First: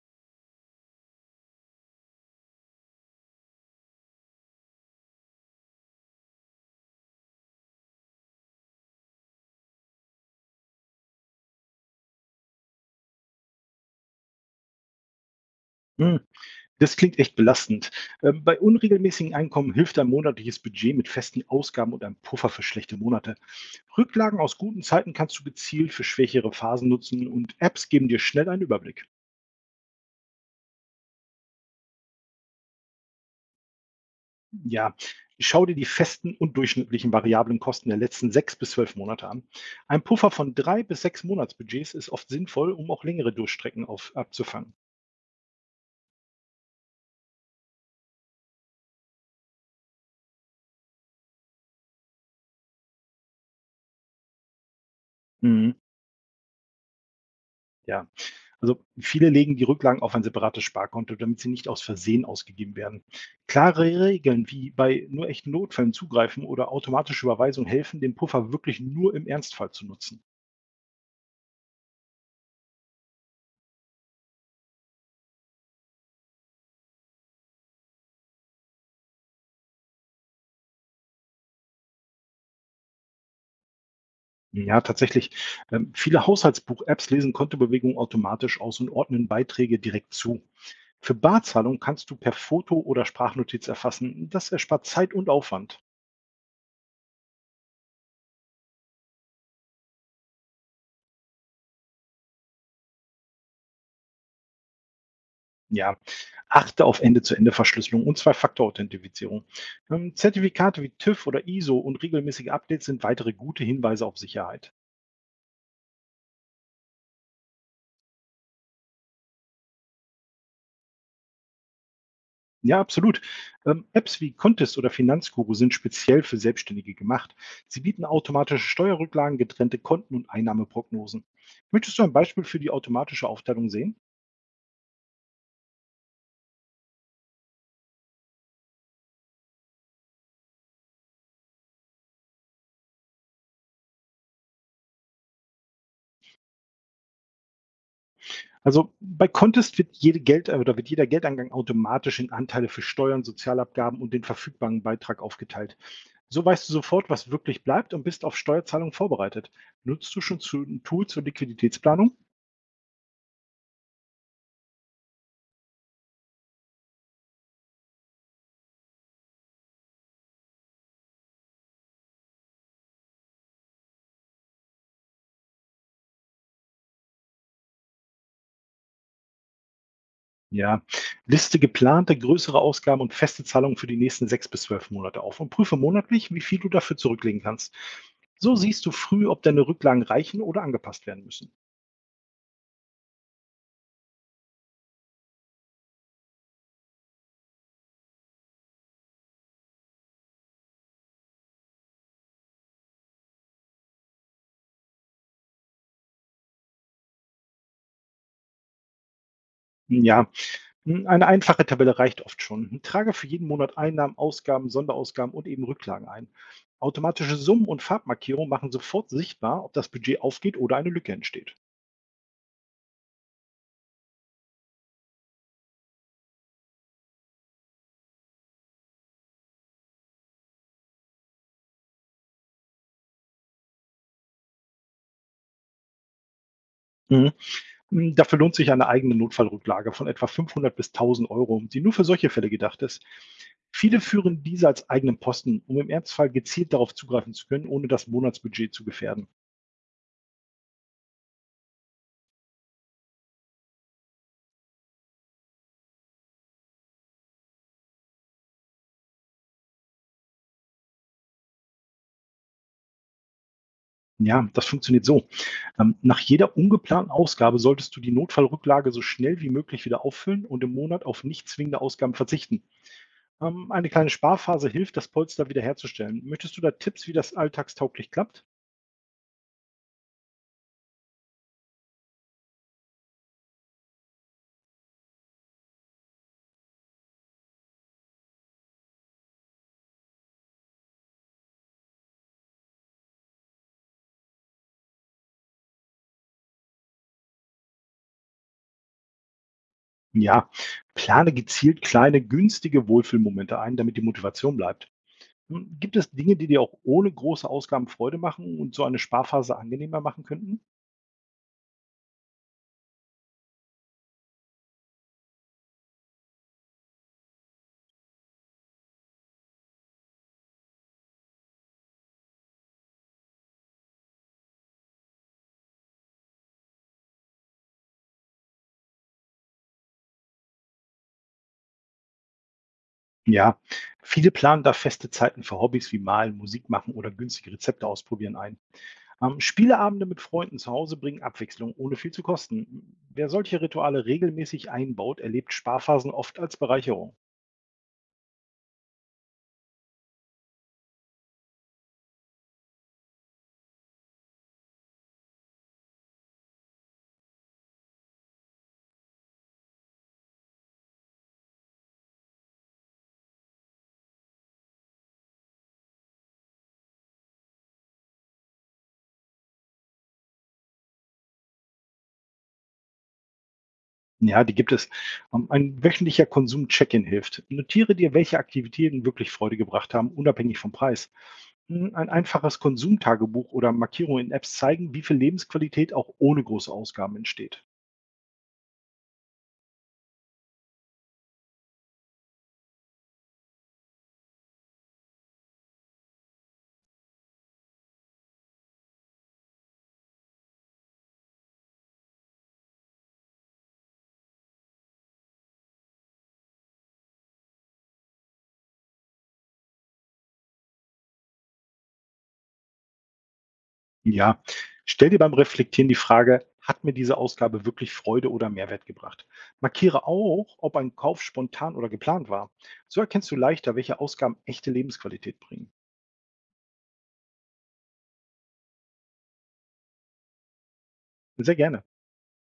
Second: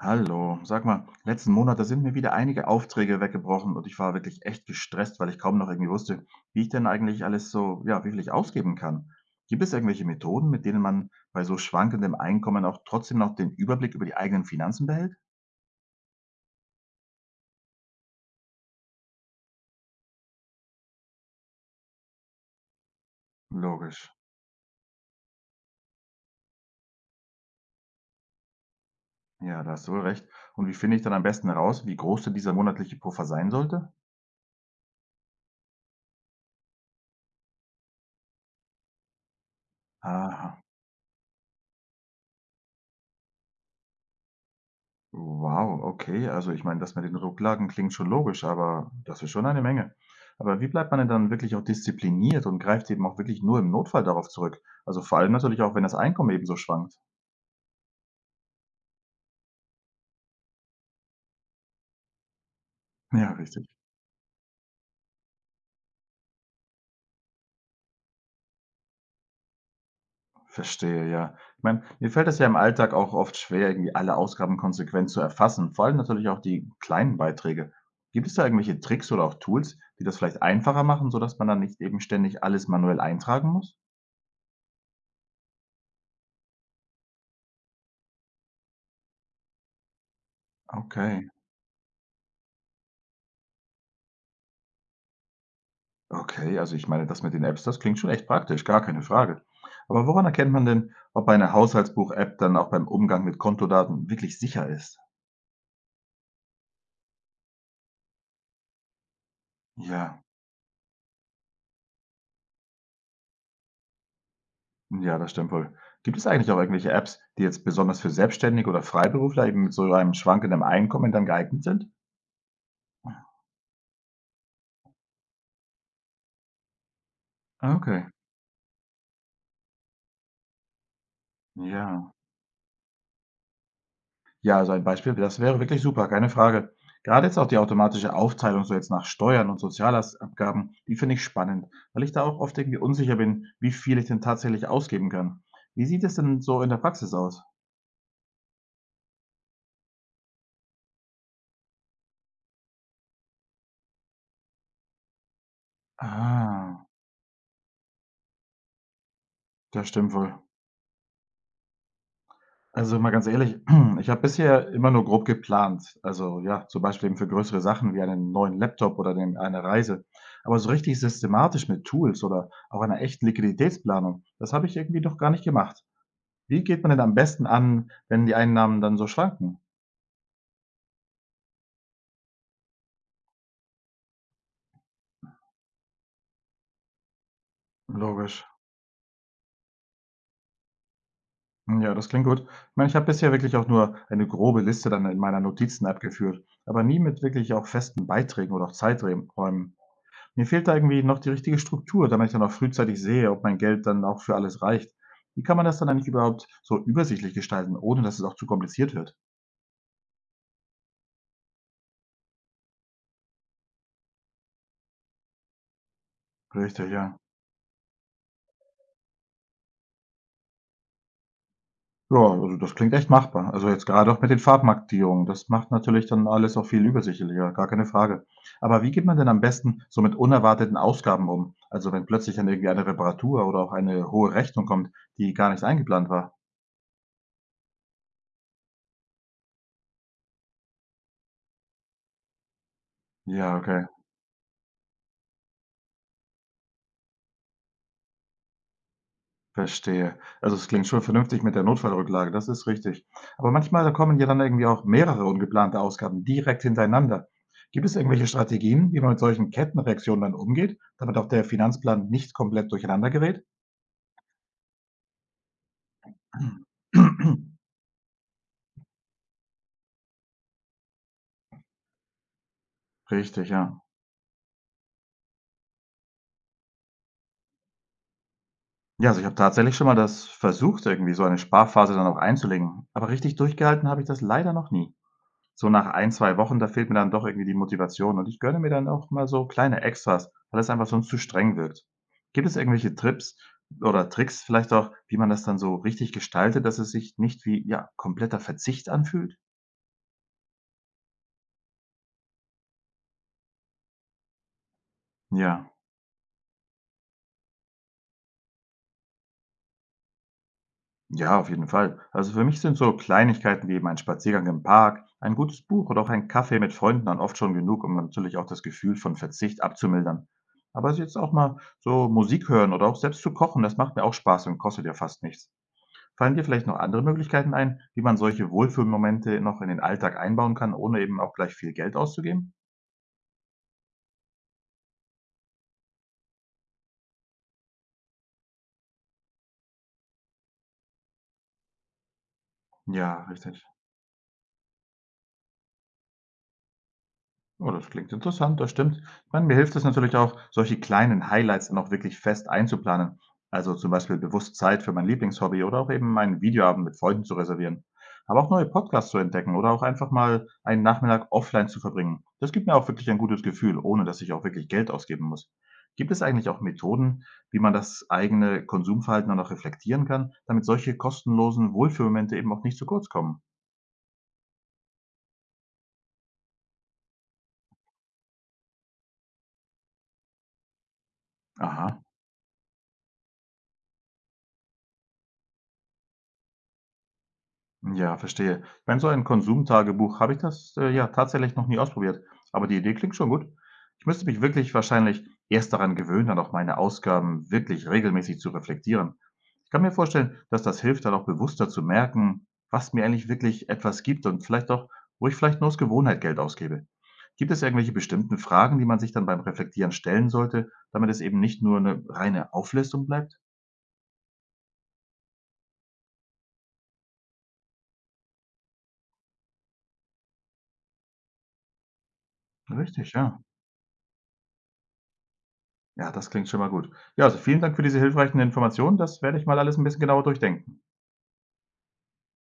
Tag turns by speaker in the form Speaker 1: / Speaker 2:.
Speaker 1: Hallo, sag mal, letzten Monat, da sind mir wieder einige Aufträge weggebrochen und ich war wirklich echt gestresst, weil ich kaum noch irgendwie wusste, wie ich denn eigentlich alles so, ja, wie viel ich ausgeben kann. Gibt es irgendwelche Methoden, mit denen man bei so schwankendem Einkommen auch trotzdem noch den Überblick über die eigenen Finanzen behält?
Speaker 2: Hm, das klingt echt belastend. Bei unregelmäßigen Einkommen hilft ein monatliches Budget mit festen Ausgaben und einem Puffer für schlechte Monate.
Speaker 1: Logisch.
Speaker 2: Rücklagen aus guten Zeiten kannst du gezielt für schwächere Phasen nutzen, und Apps geben dir schnell einen Überblick.
Speaker 1: Ja, da hast du wohl recht. Und wie finde ich dann am besten heraus, wie groß denn dieser monatliche Puffer sein sollte?
Speaker 2: Ja, schau dir die festen und durchschnittlichen variablen Kosten der letzten sechs bis zwölf Monate an. Ein Puffer von
Speaker 1: Ah,
Speaker 2: drei bis sechs Monatsbudgets ist oft sinnvoll, um auch längere Durchstrecken auf, abzufangen.
Speaker 1: wow, okay. Also ich meine, das mit den Rücklagen klingt schon logisch, aber das ist schon eine Menge. Aber wie bleibt man denn dann wirklich auch diszipliniert und greift eben auch wirklich nur im Notfall darauf zurück? Also vor allem natürlich
Speaker 2: Mhm.
Speaker 1: auch, wenn das Einkommen eben so schwankt.
Speaker 2: Ja. Also viele legen die Rücklagen auf ein separates Sparkonto, damit sie nicht aus Versehen ausgegeben werden.
Speaker 1: Ja, richtig.
Speaker 2: Klare Regeln wie bei nur echten Notfällen zugreifen oder automatische Überweisung helfen, den Puffer wirklich nur im Ernstfall zu nutzen.
Speaker 1: Verstehe, ja. Ich meine, mir fällt es ja im Alltag auch oft schwer, irgendwie alle Ausgaben konsequent zu erfassen, vor allem natürlich auch die kleinen Beiträge. Gibt es da irgendwelche Tricks oder auch Tools, die das vielleicht einfacher machen, sodass man dann nicht eben ständig alles manuell eintragen muss?
Speaker 2: Ja, tatsächlich. Viele Haushaltsbuch-Apps lesen Kontobewegungen automatisch aus und ordnen Beiträge direkt zu. Für
Speaker 1: Okay.
Speaker 2: Barzahlung kannst du per Foto oder Sprachnotiz erfassen. Das erspart Zeit und Aufwand.
Speaker 1: Okay, also ich meine, das mit den Apps, das klingt schon echt praktisch, gar keine Frage. Aber woran erkennt man denn, ob eine Haushaltsbuch-App dann auch beim Umgang mit Kontodaten wirklich sicher ist?
Speaker 2: Ja, achte auf Ende-zu-Ende-Verschlüsselung und Zwei-Faktor-Authentifizierung.
Speaker 1: Ja,
Speaker 2: Zertifikate wie TÜV oder ISO und regelmäßige Updates sind weitere gute Hinweise auf Sicherheit.
Speaker 1: ja, das stimmt wohl. Gibt es eigentlich auch irgendwelche Apps, die jetzt besonders für Selbstständige oder Freiberufler eben mit so einem schwankenden Einkommen dann geeignet sind?
Speaker 2: Ja, absolut. Apps wie Contest oder Finanzguru sind speziell für Selbstständige gemacht.
Speaker 1: Ah,
Speaker 2: Sie bieten
Speaker 1: okay,
Speaker 2: automatische Steuerrücklagen, getrennte Konten und Einnahmeprognosen. Möchtest du ein
Speaker 1: ja.
Speaker 2: Beispiel für die automatische Aufteilung sehen?
Speaker 1: Ja, also ein Beispiel, das wäre wirklich super, keine Frage. Gerade jetzt auch die automatische Aufteilung so jetzt nach Steuern und Sozialabgaben, die finde ich spannend, weil ich da auch oft irgendwie unsicher bin, wie viel ich denn tatsächlich ausgeben kann. Wie sieht es denn so in der Praxis aus?
Speaker 2: Also bei Contest wird, jede Geld oder wird jeder Geldeingang automatisch in Anteile für Steuern, Sozialabgaben und den verfügbaren Beitrag aufgeteilt. So weißt du
Speaker 1: Ah,
Speaker 2: sofort, was wirklich bleibt, und bist auf Steuerzahlungen vorbereitet.
Speaker 1: das stimmt
Speaker 2: Nutzt du
Speaker 1: wohl.
Speaker 2: schon zu, ein Tool zur Liquiditätsplanung?
Speaker 1: Also mal ganz ehrlich, ich habe bisher immer nur grob geplant. Also ja, zum Beispiel eben für größere Sachen wie einen neuen Laptop oder eine Reise. Aber so richtig systematisch mit Tools oder auch einer echten Liquiditätsplanung, das habe ich irgendwie noch gar nicht gemacht. Wie geht man denn am besten an, wenn die Einnahmen dann so schwanken?
Speaker 2: Ja. Liste geplante größere Ausgaben und feste Zahlungen für die nächsten sechs bis zwölf Monate auf und prüfe monatlich, wie viel du dafür zurücklegen kannst.
Speaker 1: Logisch.
Speaker 2: So siehst du früh, ob deine Rücklagen reichen oder angepasst werden müssen.
Speaker 1: Hm, ja, das klingt gut. Ich meine, ich habe bisher wirklich auch nur eine grobe Liste dann in meiner Notizen-App geführt, aber nie mit wirklich auch festen Beiträgen oder auch Zeiträumen. Mir fehlt da irgendwie noch die richtige Struktur, damit ich dann auch frühzeitig sehe, ob mein Geld dann auch für alles reicht. Wie kann man das dann eigentlich überhaupt so übersichtlich gestalten, ohne dass es auch zu kompliziert wird?
Speaker 2: Ja, hm, eine einfache Tabelle reicht oft schon. Trage für jeden Monat Einnahmen, Ausgaben, Sonderausgaben und eben Rücklagen ein.
Speaker 1: Richtig, ja.
Speaker 2: Automatische Summen und Farbmarkierungen machen sofort sichtbar, ob das Budget aufgeht oder eine Lücke entsteht.
Speaker 1: Ja, also das klingt echt machbar. Also jetzt gerade auch mit den Farbmarkierungen. Das macht natürlich dann alles auch viel übersichtlicher, gar keine Frage. Aber wie geht man denn am besten so mit unerwarteten Ausgaben um? Also wenn plötzlich dann irgendwie eine Reparatur oder auch eine hohe Rechnung kommt, die gar nicht eingeplant war?
Speaker 2: Mhm. Hm, dafür lohnt sich eine eigene Notfallrücklage von etwa 500 bis 1000 Euro, die nur für solche Fälle gedacht ist.
Speaker 1: Ja, okay,
Speaker 2: Viele führen diese als eigenen Posten, um im Ernstfall gezielt darauf zugreifen zu können, ohne das Monatsbudget zu gefährden.
Speaker 1: verstehe. Also es klingt schon vernünftig mit der Notfallrücklage, das ist richtig. Aber manchmal, da kommen ja dann irgendwie auch mehrere ungeplante Ausgaben direkt hintereinander. Gibt es irgendwelche Strategien, wie man mit solchen Kettenreaktionen dann umgeht, damit auch der Finanzplan nicht komplett durcheinander gerät?
Speaker 2: Ja, das funktioniert so. Nach jeder ungeplanten Ausgabe solltest du die Notfallrücklage so schnell wie möglich wieder auffüllen und im Monat auf nicht zwingende Ausgaben verzichten.
Speaker 1: Richtig, ja.
Speaker 2: Eine kleine Sparphase hilft, das Polster wiederherzustellen. Möchtest du da Tipps, wie das alltagstauglich klappt?
Speaker 1: Ja, also ich habe tatsächlich schon mal das versucht, irgendwie so eine Sparphase dann auch einzulegen. Aber richtig durchgehalten habe ich das leider noch nie. So nach ein 2 Wochen, da fehlt mir dann doch irgendwie die Motivation und ich gönne mir dann auch mal so kleine Extras, weil es einfach sonst zu streng wirkt. Gibt es irgendwelche Trips oder Tricks vielleicht auch, wie man das dann so richtig gestaltet, dass es sich nicht wie, ja, kompletter Verzicht anfühlt?
Speaker 2: Ja, plane gezielt kleine, günstige Wohlfühlmomente ein, damit die Motivation bleibt.
Speaker 1: Ja.
Speaker 2: Hm, gibt es Dinge, die dir auch ohne große Ausgaben Freude machen und so eine Sparphase angenehmer machen könnten?
Speaker 1: Ja, auf jeden Fall. Also für mich sind so Kleinigkeiten wie eben ein Spaziergang im Park, ein gutes Buch oder auch ein Kaffee mit Freunden dann oft schon genug, um natürlich auch das Gefühl von Verzicht abzumildern. Aber jetzt auch mal so Musik hören oder auch selbst zu kochen, das macht mir auch Spaß und kostet ja fast nichts. Fallen dir vielleicht noch andere Möglichkeiten ein, wie man solche Wohlfühlmomente noch in den Alltag einbauen kann, ohne eben auch gleich viel Geld auszugeben?
Speaker 2: Ja, viele planen da feste Zeiten für Hobbys wie Malen, Musik machen oder günstige Rezepte ausprobieren ein. Spieleabende mit Freunden zu Hause bringen Abwechslung, ohne viel zu kosten.
Speaker 1: Ja,
Speaker 2: Wer solche
Speaker 1: richtig.
Speaker 2: Rituale regelmäßig einbaut, erlebt Sparphasen oft als Bereicherung.
Speaker 1: Oh, das klingt interessant, das stimmt. Ich meine, mir hilft es natürlich auch, solche kleinen Highlights dann auch wirklich fest einzuplanen. Also zum Beispiel bewusst Zeit für mein Lieblingshobby oder auch eben meinen Videoabend mit Freunden zu reservieren. Aber auch neue Podcasts zu entdecken oder auch einfach mal einen Nachmittag offline zu verbringen. Das gibt mir auch wirklich ein gutes Gefühl, ohne dass ich auch wirklich Geld ausgeben muss. Gibt es eigentlich auch Methoden, wie man das eigene Konsumverhalten dann auch reflektieren kann, damit solche kostenlosen Wohlfühlmomente eben auch nicht zu kurz kommen?
Speaker 2: Ja, die gibt es. Ein wöchentlicher Konsum-Check-in hilft. Notiere dir, welche Aktivitäten wirklich Freude gebracht haben, unabhängig vom Preis. Mm,
Speaker 1: Aha.
Speaker 2: ein einfaches Konsumtagebuch oder Markierungen in Apps zeigen, wie viel Lebensqualität auch ohne große Ausgaben entsteht.
Speaker 1: Ja, verstehe. Ich meine, so ein Konsumtagebuch habe ich ja, tatsächlich noch nie ausprobiert. Aber die Idee klingt schon gut. Ich müsste mich wirklich wahrscheinlich erst daran gewöhnen, dann auch meine Ausgaben wirklich regelmäßig zu reflektieren. Ich kann mir vorstellen, dass das hilft, dann auch bewusster zu merken, was mir eigentlich wirklich etwas gibt und vielleicht auch, wo ich vielleicht nur aus Gewohnheit Geld ausgebe. Gibt es irgendwelche bestimmten Fragen, die man sich dann beim Reflektieren stellen sollte, damit es eben nicht nur eine reine Auflistung bleibt?
Speaker 2: Ja, stell dir beim Reflektieren die Frage: Hat mir diese Ausgabe wirklich Freude oder Mehrwert gebracht? Markiere auch, ob ein Kauf spontan oder geplant war. So
Speaker 1: Richtig,
Speaker 2: erkennst du
Speaker 1: ja.
Speaker 2: leichter, welche Ausgaben echte Lebensqualität bringen.
Speaker 1: Ja, das klingt schon mal gut. Ja, also vielen Dank für diese hilfreichen Informationen. Das werde ich mal alles ein bisschen genauer durchdenken.
Speaker 2: Sehr gerne.